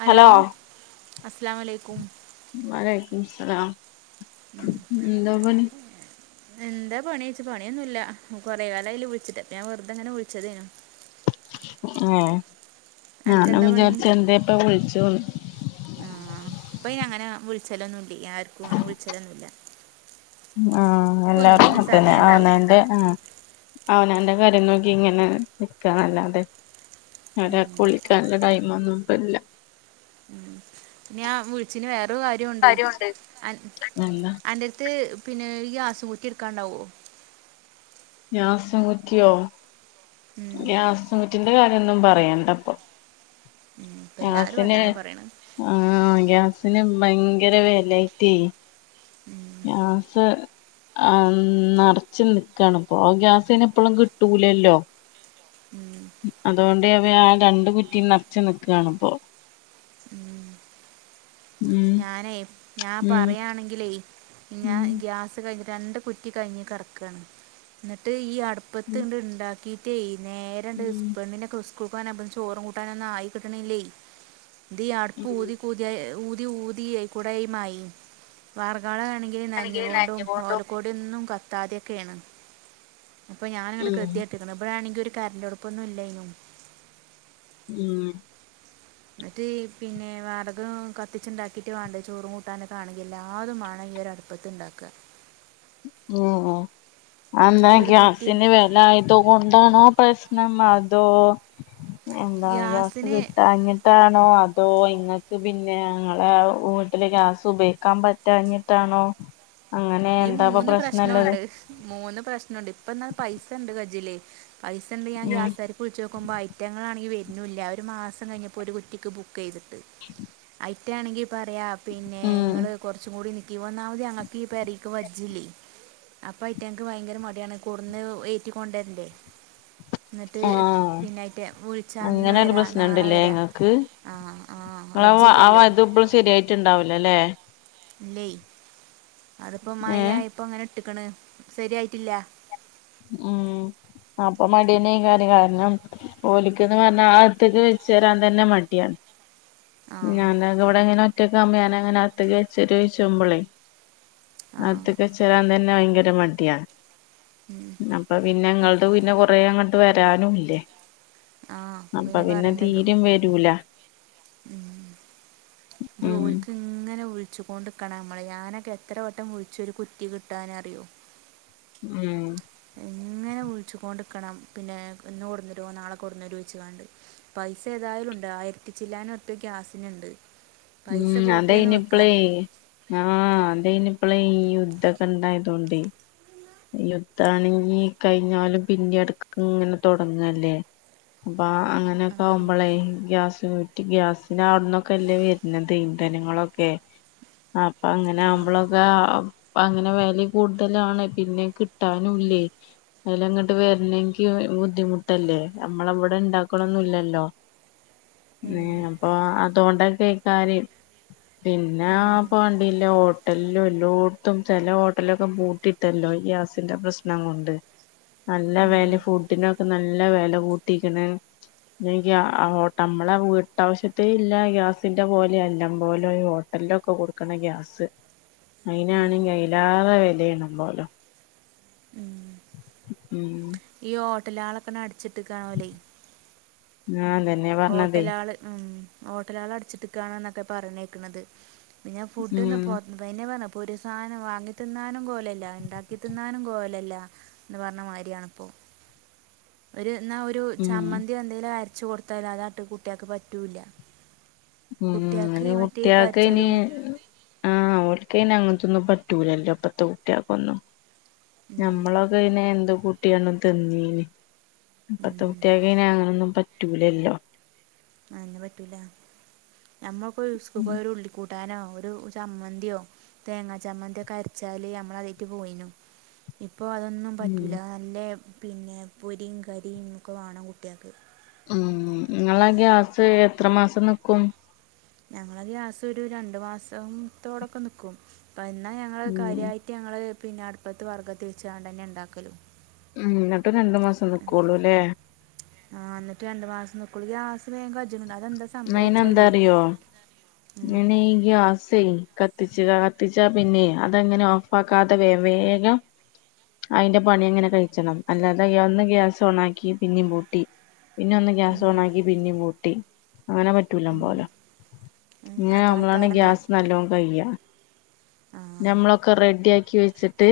Hello അസ്സലാമു അലൈക്കും വലയ്ക്കും സലാം എന്ത പണി എന്താ പണിച്ചു പണിയൊന്നുമില്ല കുറെ കാലം ആയില്ലേ വിളിച്ചിട്ട് അപ്പൊ ഞാൻ വെറുതെങ്ങനെ വിളിച്ചതേനു [unintelligible] ഏ ഞാനും എനിക്കെന്താ പണി വിചാരിച് എന്തപ്പ വിളിച്ചു അപ്പൊ ഇ അങ്ങനെ വിളിച്ചലൊന്നുമില്ല ആർക്കും അങ്ങനെ വിളിച്ചലൊന്നുമില്ല ആ ഇപ്പം എല്ലാർക്കും ഒന്നിനും അതന്നെ സമയം ആ ന ഉണ്ടാവില്ല എന്റെ ഉം അവനാന്റെ കാര്യം നോക്കി ഇങ്ങനെ നിക്കാ നല്ലാതെ ഉം, അവരെ കുളിക്കാള്ള ടൈ ഒന്നുംപ്പല്ല ഞാ വിളിച്ചിന് വേറൊ കാര്യമുണ്ട് കാര്യോണ്ട് അ എന്താ അൻ്റടുത്ത് പിന്നെ ഈ ആസു ഊറ്റി എടുക്കാണ്ടാവോ ഗ്യാസും കുറ്റിയോ ഉം, ഗ്യാസ് റ്റിന്റെ കാര്യൊന്നും പറയണ്ടപ്പൊ ഉം. ഇപ്പം എല്ലാവരും ഗ്യാസിന് അതന്നെ പറയണത് ആ ഗ്യാസ് അന് ഭയങ്കര വേലായിട്ടേ ആ സ് ആ നിറച്ച് നിക്കാണ് ഇപ്പോ ഗ്യാസിന് എപ്പോഴും കിട്ടൂലല്ലോ ഉം, അതുകൊണ്ട് അവ ആ രണ്ടു കുറ്റിയും നിറച്ച് നിക്കുകയാണ്പോ ഉം. ഞാനേ ഞാൻ ഉം പറയാണെങ്കിലേ ഞാൻ ഉം ഗ്യാസ് കഴിഞ്ഞി രണ്ട് കുറ്റി കഴിഞ്ഞി കെടക്കാണ് എന്നിട്ട് ഈ അടുപ്പത്ത് ഉം ഇണ്ട് ഉണ്ടാക്കിട്ടേ നേരണ്ട് ഉം പെണ്ണിനൊക്കെ സ്കൂൾ പോവാൻ ചോറും കൂട്ടാനൊന്നും ആയി കിട്ടണില്ലേ അടുപ്പ് ഉം ഊതിതി ഊതി ഊതിക്കൂടയുമായി വർ കാളാണെങ്കിൽ നനഞ്ഞുകൊണ്ടും ഓലക്കോടി ഒന്നും കത്താതെയൊക്കെയാണ് അപ്പൊ ഞാനിങ്ങട് ഉം ഗതി കെട്ട്ക്ക്ണ് ഇവിടൊണെങ്കി ഒരു കറൻ്റ് അടുപ്പൊന്നും ഇല്ലായിനും ഉം എന്നിട്ട് പിന്നെ വറക് കത്തിച്ചുണ്ടാക്കിട്ട് വേണ്ടേ ചോറും കൂട്ടാനൊക്കെ ആണെങ്കിൽ എല്ലാ അതുംമാണെ യര അടുപ്പത്ത് ഉണ്ടാക്കുക ഉം അന്താ അപ്പൊ ഒരു കുറ്റി ഗ്യാസിന് വില ആയത് കൊണ്ടാണോ പ ണം അതോ എന്താ ഗ്യാസ് ഗ്യാസിന് കിട്ടാഞ്ഞിട്ടാണോ അ ട്ടോ ഇങ്ങക്ക് പിന്നെ ഞങ്ങളെ വീട്ടില് ഗ്യാസ് ഉപയോഗിക്കാൻ പറ്റഞ്ഞിട്ടാണോ അങ്ങനെ ഈ എന്താപ്പ മൂന്ന് പ്രശ്നള്ളത് പ്രശ്നമുണ്ട് മൂന്ന് പ്രശ്നമുണ്ട് ഇപ്പ എന്നാൽ പൈസ ഉണ്ട് കജിലേ പൈസുണ്ട് ഞാ ഉം ഗ്യാസരിച്ച് നോക്ക് പോ ഐറ്റങ്ങള് ആണെങ്ക വ ഇന്നുമില്ല ഒരു മാസം കഴിഞ്ഞപ്പോൾ ഒരു കുട്ടിക്ക് ബുക്ക് ചെയ്തിട്ട് ഐറ്റണെങ്കിൽ പറയാം പിന്നെ ഉം ഞങ്ങൾ കുറച്ചും കൂടി നിൽക്കി ഒന്നാമത് ഞങ്ങൾക്കി പരി അജലി അപ്പ റ്റ എനിക്ക് ഭയങ്കര മടിയാണ് കൂടന്ന് ഏറ്റിക്കൊണ്ടരണ്ടേ എന്നിട്ട് ആഹ് പിന്നായിട്ട് വിളിച്ചാ അന്ന് വരാ നാളെ വരാ നിങ്ങള് അവ ആ ബാത്ത് ഇപ്പോളും ശരിയായിട്ട് ഉണ്ടാവില്ല അല്ലേ ഇല്ലേ അതിപ്പോ ഏ മായ ഇപ്പ അങ്ങനെ ഇട്ടക്ക്ണ് ശരിയായിട്ടില്ല ഉം അപ്പൊ മടിയന്നെ കാര്യം കാരണം പോലിക്ക്ന്ന് പറഞ്ഞാ അത്തേക്ക് വെച്ചു തരാൻ തന്നെ മടിയാണ് ആഹ് ഞാൻ അത് ഇവിടെങ്ങനെ ഒറ്റകാവുമ്പോ ഞാൻ അങ്ങനെ അത്തക്ക്ച്ച്രോ ചോച്ചുമ്പളേ ആഹ് നത്തക്കെ ചേരാൻ തന്നെ ഭയങ്കര മടിയാണ് ഉം അപ്പ അപ് പിന്നെങ്ങുടെ പിന്നെ കൊറേ അങ്ങോട്ട് വരാനുംല്ലേ ആഹ് അപ്പൊ പിന്നെ തീരും വരൂല ഉ ഇത് ഉം ക്ക് ഇങ്ങനെ ഒിച്ചുകൊണ്ടിിക്കണം നമ്മളെ ഞാനൊക്കെ എത്ര വട്ടം ഒഴിച്ചരു കുറ്റി കിട്ടാനറിയോ ഉം അങ്ങനെ [unintelligible] [unintelligible] [unintelligible] [unintelligible] പപ്പിച്ചില്ലൻൊത്ത് ഗ്യാസിനുണ്ട് പൈസ ഉം പോട്ടേന്ന് അതേനിപ്പള വെക്കാം ആഹ അതേ ഇനി ഇപ്പളെ ഈ യുദ്ധൊക്കെ ഇണ്ടായതോണ്ട് യുദ്ധാണെങ്കി കഴിഞ്ഞാലും പിന്നെ അടുക്ക ഇങ്ങനെ തുടങ്ങല്ലേ അപ്പ അങ്ങനെയൊക്കെ ആഹ് ആകുമ്പോളേ ഗ്യാസ് കൂറ്റി ഗ്യാസിന അവിടുന്നൊക്കെ അല്ലേ വര പിന്നത്തെ ഇന്ധനങ്ങളൊക്കെ അപ്പൊ അങ്ങനെ ആഹ് ആവുമ്പോളൊക്കെ അങ്ങനെ വല്യ കൂടുതലാണ് പിന്നെ കിട്ടാനും [unintelligible] അതിലങ്ങോട്ട് വരണെക്ക് ബുദ്ധിമുട്ടല്ലേ നമ്മള അവിടെ ഉണ്ടാക്കണൊന്നല്ലല്ലോ ഉം അപ്പൊ ആ തൊണ്ടൊക്കെ കാര്യം പിന്നെ ഉം പോണ്ടില്ല ഹോട്ടലും എല്ലോടത്തും ചെില ഹോട്ടലൊക്കെ പൂട്ടിട്ടല്ലോ ഗ്യാസിന്റെ പ്രശ്ന കൊണ്ട് നല്ല വ ഉം ഫുഡിനെ നല്ല വില കൂട്ടിക്കണ് പി്യ നമ്മളെ വീട്ടാവശ്യത്തേ ഇല്ല ഗ്യാസ് ത്തിന്റെ പോലെ എല്ലാം പോലെ ഈ ഹോട്ടലിലൊക്കെ കൊടുക്കണ ഗ്യാസ് അയിനാണെങ്കി അലാറെ വിലയണം പോോലോ ഉം ഉം ഈ ഹോട്ടലാളപ്പന അടിച്ചിട്ട് കാണോലേ ഞാൻ അതന്നെ പറഞ്ഞതേ ഹോട്ടല ആള് ഉം ഹോട്ടല ആൾ അടിച്ചിട്ടക്കണോ എന്നൊക്കെ പറഞ്ഞേക്കണുന്നത് പിന്നെ ഉം ഫുഡ്ന്ന പോെ പറഞ്ഞ അപ്പൊ ഒരു സാധനം വാങ്ങി തിന്നാനും കോലല്ല ഉണ്ടാക്കി തിന്നാനും കോലല്ല എന്ന് പറഞ്ഞ മാതിരിയാണിപ്പോൊ ഒരു എന്നാ ഒരു ഉം ചമ്മന്തി എന്തെേലും ക ച കൊടുത്താൽ അത് അട്ടുകുട്ടിയക്ക് പറ്റൂല്ല ഉ അ കുട്ടികൾക്ക് മറ്റേ കുട്ടിയക്കെ ഇനി കരിച്ചതും ആഹ യിന അങ്ങനത്തൊന്നും പറ്റൂലല്ലോ അപ്പത്തെ കുട്ടികൊക്കെ ഒന്നും ഉം ഇനെ എന്തോ കൂട്ടിയാണ് തന്നീന് അപ്പത്തെ ഉം കുട്ടിയക്ക് ഇനെ അങ്ങനൊന്നും പറ്റൂലല്ലോ പറ്റൂല എമുക്ക് യുസ്റ ഒരു ലക്ുഡ് കൂട്ടാനോ ഒരു ചമ്മന്തിയോ തേങ്ങാ ചമ്മന്തി ഒക്കെ അരച്ചാല് നമ്മള അതട്ട് പോയിനു ഉ അപ്പോൾ അതൊന്നും ഉം പറ്റില്ല നല്ല പിന്നെ പൊരിയും കരിൊക്കെ വേണം കുട്ടികൾക്ക് ഉം നിങ്ങളാ ഗ്യാസ് എത്ര മാസം നക്കും ഞങ്ങള ഗ്യാസം ഒരു രണ്ടു മാസത്തോടൊക്കെ നക്കും അപ്പ എന്നാ ഞങ്ങള് ഉം കാര്യമായിട്ട് ഞങ്ങള് പിന്നെ അടുപ്പത്ത് വർഗ്ഗം തിരിച്ചണ്ട് തന്നെ ഉണ്ടാക്കല്ലോ ഉ എന്നിട്ട് രണ്ടു മാസം നക്കു അല്ലേ നളയാ ആസമേ ജമീന നൈനന്തറിയോ ഉം, ഇനെക കത്തിച്ചുക കത്തിച്ചാ പിന്നെ അതെങ്ങനെ ഓഫ് ആാക്കാതെ വേഗം അതിന്റെ പണി അങ്ങനെ കഴിക്കണം അല്ലാതെ ഒന്ന് ഗ്യാസ് ഓണ ആാക്കി പിന്നെയും പൂട്ടി പിന്നെ ഒന്ന് ഗ്യാസ് ഓൺ ഉം, ആക്കി പിന്നി മൂട്ടി അങ്ങനെ പറ്റൂല ഉം, പോലെ ഉം, ഇങ്ങനെ അതായി നമ്മളാണ് കാരണം ഗ്യാസ് നല്ലോണം കഴാ ആ ഞമ്മളൊക്കെ റെഡി ആക്കി വെച്ചിട്ട്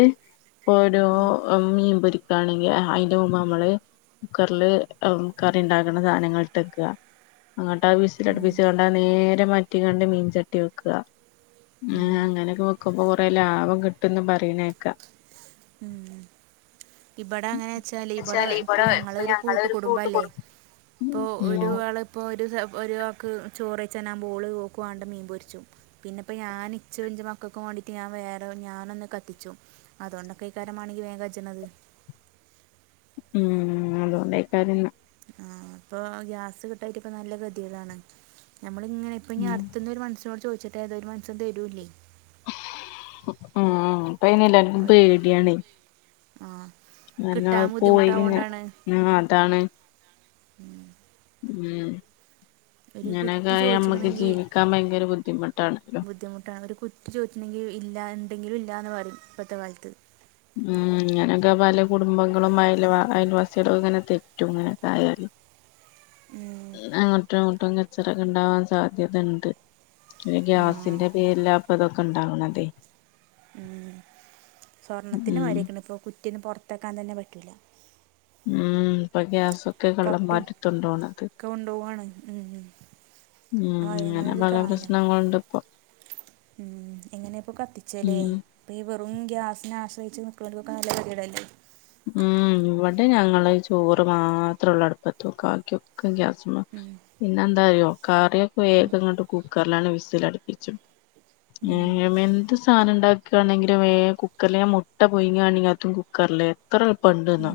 ഓരോ ഉം, മീൻ പൊരി ഇപ്പാണെങ്കിൽ അയിന്റെ മുമ്പ് നമ്മള് കുക്കറില് കറി ഉണ്ടാക്കണ സാധനങ്ങൾ ഇട്ടെക്കുക. അങ്ങോട്ട് ആ ബീസിൽ ഉം, അടുപ്പിച്ച കണ്ട നേരെ മാറ്റി കണ്ട് മീൻ ചട്ടി വെക്കാ. ഉ ഉം. അങ്ങനെയൊക്കെ വെക്കുമ്പൊ കൊറെ ലാഭം കിട്ടുംന്ന് പറയണേക്കാ. ഉം ഇവിടെ അങ്ങനെ വെച്ചാല് ഇവിടെ ഇപ്പൊ ഞങ്ങള ഒരു കൂട്ട കുടുംബല്ലേ? ഇപ്പൊ ഒരു ഉം ആള ഇപ്പോ ഒരു ഒരാൾക്ക് ചോറ് ചന്നാൻ ബോള് പോ വണ്ട മീൻ പൊരിച്ചും പിന്നെ ഇപ്പൾ ഞാൻ ഇച്ച ഇഞ്ചമാ ക്ക വേണ്ടട്ട് ഞൻ വേറെ ഞാന ഒന്നു കത്തിച്ചൊ അതൊ ണ്ട് കൈകാരമാണങ്ക വേഗജജനത് ഉം അതുകൊണ്ട് കാര്യം ഉഹ പ്പൊ ഗ്യാസ് കിട്ടായിട്ട് ഇപ്പ നല്ല കതിതാണ് നമ്മളിങ്ങനെ ഇപ്പ ഇനി ഉം അട്ത്തുന്ന ഒരു മനസിനോട് ചോദിച്ചട്ട ഏതോ ഒരു മൻസൻ തരൂല്ലേ ഉം അപ്പ അയിനെ എല്ലാവർക്കും ഒ- പേടിയാണ് ആ എന്നാത് കിട്ടാൻ പോയി ബുദ്ധിമുട്ടാവുകൊണ്ടാണ് ആഹ് അതാണ് ഉം ഉം കുറ്റി അങ്ങനൊക്കായി അമ്മക്ക് ചോദിച്ചിട്ടുണ്ടെങ്കിൽ ജീവിക്കാൻ ഭയങ്കര ബുദ്ധിമുട്ടാണല്ലോ ബുദ്ധിമുട്ടാണ് ഒരു കുറ്റി ചോദറ്റണണ്ടെങ്കിൽ ഇല്ല ഉണ്ടെങ്കിലും ഇല്ലാന്ന് പറയും ഇപ്പോഴത്തെ കാലത്ത് ഉം ഇങ്ങനൊക്കെ പല കുടുംബങ്ങളും അയ അയൽവാസികളും ഇങ്ങനെ തെറ്റും ഇങ്ങനെക്കെ ആയാൽ ഉം അങ്ങോട്ടും അങ്ങോട്ടും കച്ചടക്ക ഉണ്ടാവാൻ സാധ്യത ഉണ്ട് ആ ഗ്യാസിന്റെ പേരില്ലാ അപ്പ ഇതൊക്കെ ഉണ്ടാവണം അതെ ഉം സ്വർണത്തിന് ഉം വരക്കണ ഇപ്പൊ കുറ്റിന്ന് പുറത്തക്കാൻ തന്നെ പറ്റൂല ഉം പക്കയാസ തൊക്കെ കള്ളം കട്ടും മാറ്റത്തുണ്ടോണത് ഒക്കെ കൊണ്ടുപോവാണ് ഉം ഉം അങ്ങനെ അങ്ങനൊരു പല കാലം പ്രശ്നങ്ങളുണ്ട് ഇപ്പൊ ഉം എങ്ങനെപ്പൊ ഉം കത്തിച്ചല്ലേപ്പഈ വെറും ഗ്യാസിനെ ആശ്രയി [unintelligible] ക്കല്ലടല്ലേ ഉം ഇവിടെ ഞങ്ങള് ചോറ് മാത്രേ ഉള്ള അടുപ്പത്തോ കാക്കിയൊക്കെ ഉം പിന്നെ എന്താ അറോ കറിയൊക്കെ വേഗംങ്ങ് കുക്കറിലാണ് വിസൽടിപ്പിച്ചു ഉം എന്ത് സാധനം ഇണ്ടാ ണെങ്കിലും ഏഹ് കുക്കറൽ മുട്ട പൊയിങ്ങാണെങ്ക അത്തും കുക്കറില് എത്ര എളുപ്പംണ്ട്ന്ന് ഉം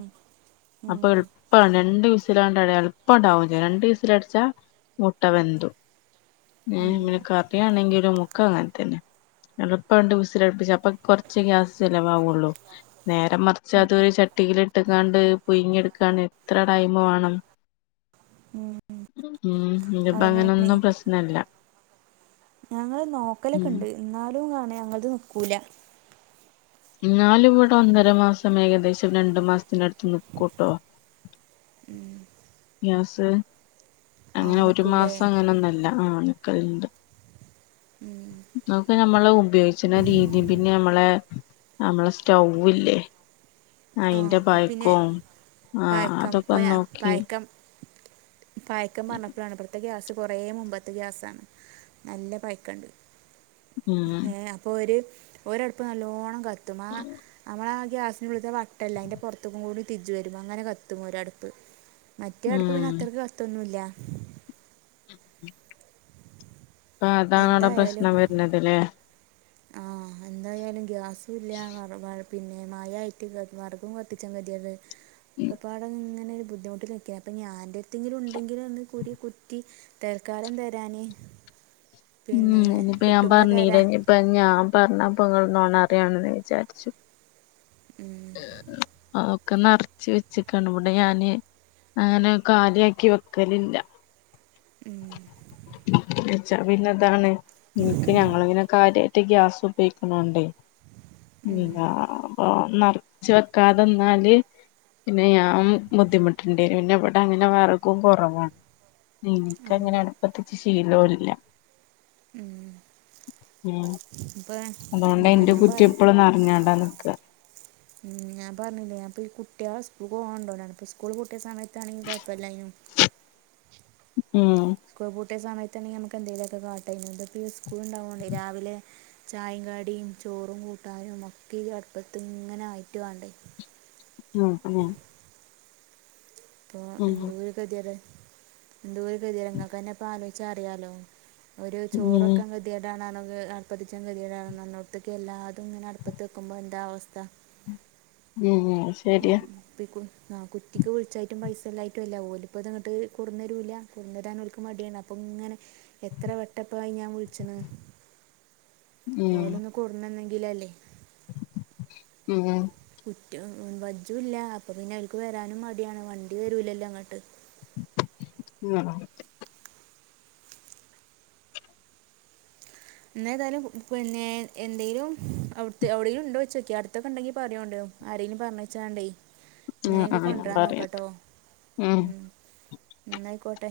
അപ്പൊ ഉം എളുപ്പ രണ്ട വിസിലാണ്ട എളുപ്പം ഉണ്ടാവും രണ്ടു വിസില അടച്ചാ മുട്ട വെന്തു ഏഹ് പിനെക്ക്റിയണെങ്കിൽ ഒരു മുക്ക അങ്ങനെ തന്നെ എളുപ്പണ്ട് ഉസിലടുപ്പിച്ച അപ്പൊ കുറച്ച് ഗ്യാസ് ചിലവാകുള്ളു നേരംറ [unintelligible] അത്രു ചട്ടിൽിട്ടങ്ങാണ്ട് പൊങ്ങെടുക്കാണ് എത്ര ടൈം വേണം ഉം ഉം ഇപ്പ അങ്ങനൊന്നും പ്രശ്നല്ല ഞങ്ങള്ൾ നോക്കലൊക്കെ ഉം ഇണ്ട് എന്നാലും കാണ ഞങ്ങളത് നക്കൂല എന്നാല ഇവിടെ ഒന്നര മാസം ഏകദേശം രണ്ടു മാസത്തിന അടുത്ത് നിക്കൂട്ടോ ഗ്യാസ് ആ അങ്ങനെ ഒരു നിൽക്കൂലേ മാസം അങ്ങനൊ ഒന്നല്ല ആഹ് അണക്കലണ്ട് ഉം അതൊക്കെ നമ്മള് ഉപയോഗിച്ചുന്ന രീതി പിന്നെ നമ്മളെ നമ്മളെ സ്റ്റൗല്ലേ ആ ആയിന്റെ അത് പിന്നെ ഭയക്കോ ആഹ് അതൊക്കെന്ന് നോക്കി പായക്കം പറഞ്ഞപ്പോഴാണ് ഇപ്പറത്തെ ഗ്യാസ് കുറ മുമ്പത്തെ ഗ്യാസാണ് നല്ല പൈക്കണ്ട് ഉം ഏഹ് അപ്പൊ ഒരു ഒരടുപ്പ് നല്ലോണം കത്തും ആഹ് നമ്മള ഗ്യാസിനുള്ളിലത്തെ വട്ടം ല്ലേ അയിന്റെ പുറത്ത്ക്കും കൂടി തിജ് വരും അങ്ങനെ കത്തും ഒരടുപ്പ്. മറ്റേ അടുപ്പ് ഉം പിന്നെ അത്രയ്ക്ക് കത്തോന്നുല്ല. [inaudible] അപ്പോ അതാണ് പ്രശ്നം വര്ണത് ലേ. ആഹ് എന്തായാലും ഗ്യാസും ഇല്ല്യ. വെറ വെ പിന്നെ മയ ആയിട്ട് വെ വെറകും കത്തിച്ചാൻ ഗതികേട്. ഒക്കപാടെ ഇ ങ്ങനെ ഒരു ബുദ്ധിമുട്ട് നിക്ക. അപ്പോ ഇനി ആരുടെടുത്തെങ്കിലും ഇണ്ടെങ്കില് ഒന്ന് ഒരു കുറ്റി തൽക്കാലം തരാന് ഉം ഇനിപ്പ ഞാൻ പറഞ്ഞീലെ തരാം ഇനിപ്പ ഞാൻ പറഞ്ഞ ഇപ്പങ്ങള് നൊണറയാണ്ന്ന് വിചാരിച്ചും. ഉം ഒക്കെ നറച്ച് വെച്ച്ക്കാണ്. ഇവിടെ ഞാന് അങ്ങനെ കാലിയാക്കി വെക്കലില്ല. ഉം ച്ച പിന്നതാണ് ഞങ്ങക്ക് ഞങ്ങളങ്ങനെ കാര്യായിട്ട് ഗ്യാസ് ഉപയോഗിക്ക്ന്നോണ്ടേ ഇല്ല അപ്പൊ നറച്ച് വെക്കാതന്നാല് പിന്നെ ഞാൻ ബുദ്ധിമുട്ടണ്ടി വരും പിന്നെ ഇവടെ അങ്ങനെ വെറകും കൊറവാണ്. പിന്നെ ഇനി ക്കങ്ങനെ അടുപ്പത്ത് ച്ച് ശീലോല്ല. ഉം അപ്പോൾ അതോണ്ട് ഞാൻ എന്റെ ഞാൻ കുറ്റി പറഞ്ഞു എപ്പളും നറഞ്ഞോണ്ട നിക്ക. ഉം ഞാൻ പറഞ്ഞില്ലേ ഞാനിപ്പ ഈ കുട്ടിയളെ സ്കൂൾക്ക് പോകാൻ കൊണ്ടോവലാണ്. ഇപ്പ സ്കൂൾ പൂട്ടിയ സമയത്താണെങ്കി കൊഴപ്പല്ലയ്നു. [unintelligible] ഉം സ്കൂൾ പൂട്ടിയ സമയത്താണെങ്കി നമുക്ക് എന്തേലൊക്കെ കാട്ടെയ്നു. ഇതിപ്പ ഈ സ്കൂൾ ഇണ്ടാവോണ്ടെ രാവിലെ ചായേം കടിം ചോറും കൂട്ടാനും ഒക്കെ ഈ അടുപ്പത്ത് ഇങ്ങനെ ആയിട്ട് വാണ്ടേ. ആ അങ്ങനെ ഇപ്പോ എന്തോരു ഗതികേട. എന്തോരു ഗതികേട ഇങ്ങക്കെന്നെ ഇപ്പോ ആലോയിച്ച അറിയാലോ ഒരു ഉം ചോറ് വെക്കാൻ ഗതികേടാണ്ന്ന് ഏ അടുപ്പത്തച്ചാൻ ഗതികേട അന്നോ അന്നോടത്ത്ക്ക് എല്ലാതും ഇങ്ങനെ അടുപ്പത്ത് വെക്കുമ്പോ എന്താ അവസ്ഥ. ഉം ഉം ശരിയാ പിക്കും ആ കുറ്റിക്ക് വിളിച്ചായിട്ടും പൈസ ല്ലായിട്ടും അല്ല ഓല് ഇപ്പ ഇതങ്ങട്ട് കുണ്ടന്നരൂല. കുണ്ടോരാൻ ഓല്ക്ക് മടിയാണ്. അപ്പം ഇങ്ങനെ എത്ര വട്ടപ്പായി ഞാൻ വിളിച്ച്ണ്. ഉം ഓലൊന്ന് കൊണ്ടോന്നെന്ന ങ്കിലല്ലേ. ഉം റ്റു വജും ഇല്ല. അപ്പൊ പിന്നെ ഓല്ക്ക് വരാനും മടിയാണ്. വണ്ടി വരൂലല്ലോ ഇങ്ങട്ട്. ആഹ് ഇന്നെതായാലും പിന്നെ എന്തെലും അവിട്ത്തെ എവിടെലും ഇണ്ടോയിച്ചോക്കി അടുത്തൊക്കെണ്ടെങ്കി പറയോണ്ടിയു ആരേലും പറഞ്ഞേച്ചാണ്ടേ. ഇങ്ങനെയൊക്കെ ആഹ് ഞാൻ കൊണ്ടരാൻ നോക്ക പറയണ്ട് ട്ടോ. ഉം ഇന്നാ ആയിക്കോട്ടെ.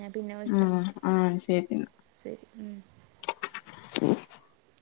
ഞാൻ പിന്നെ വിളിച്ച. ഉം ആഹ് ശരി ശരി ഉം [unintelligible]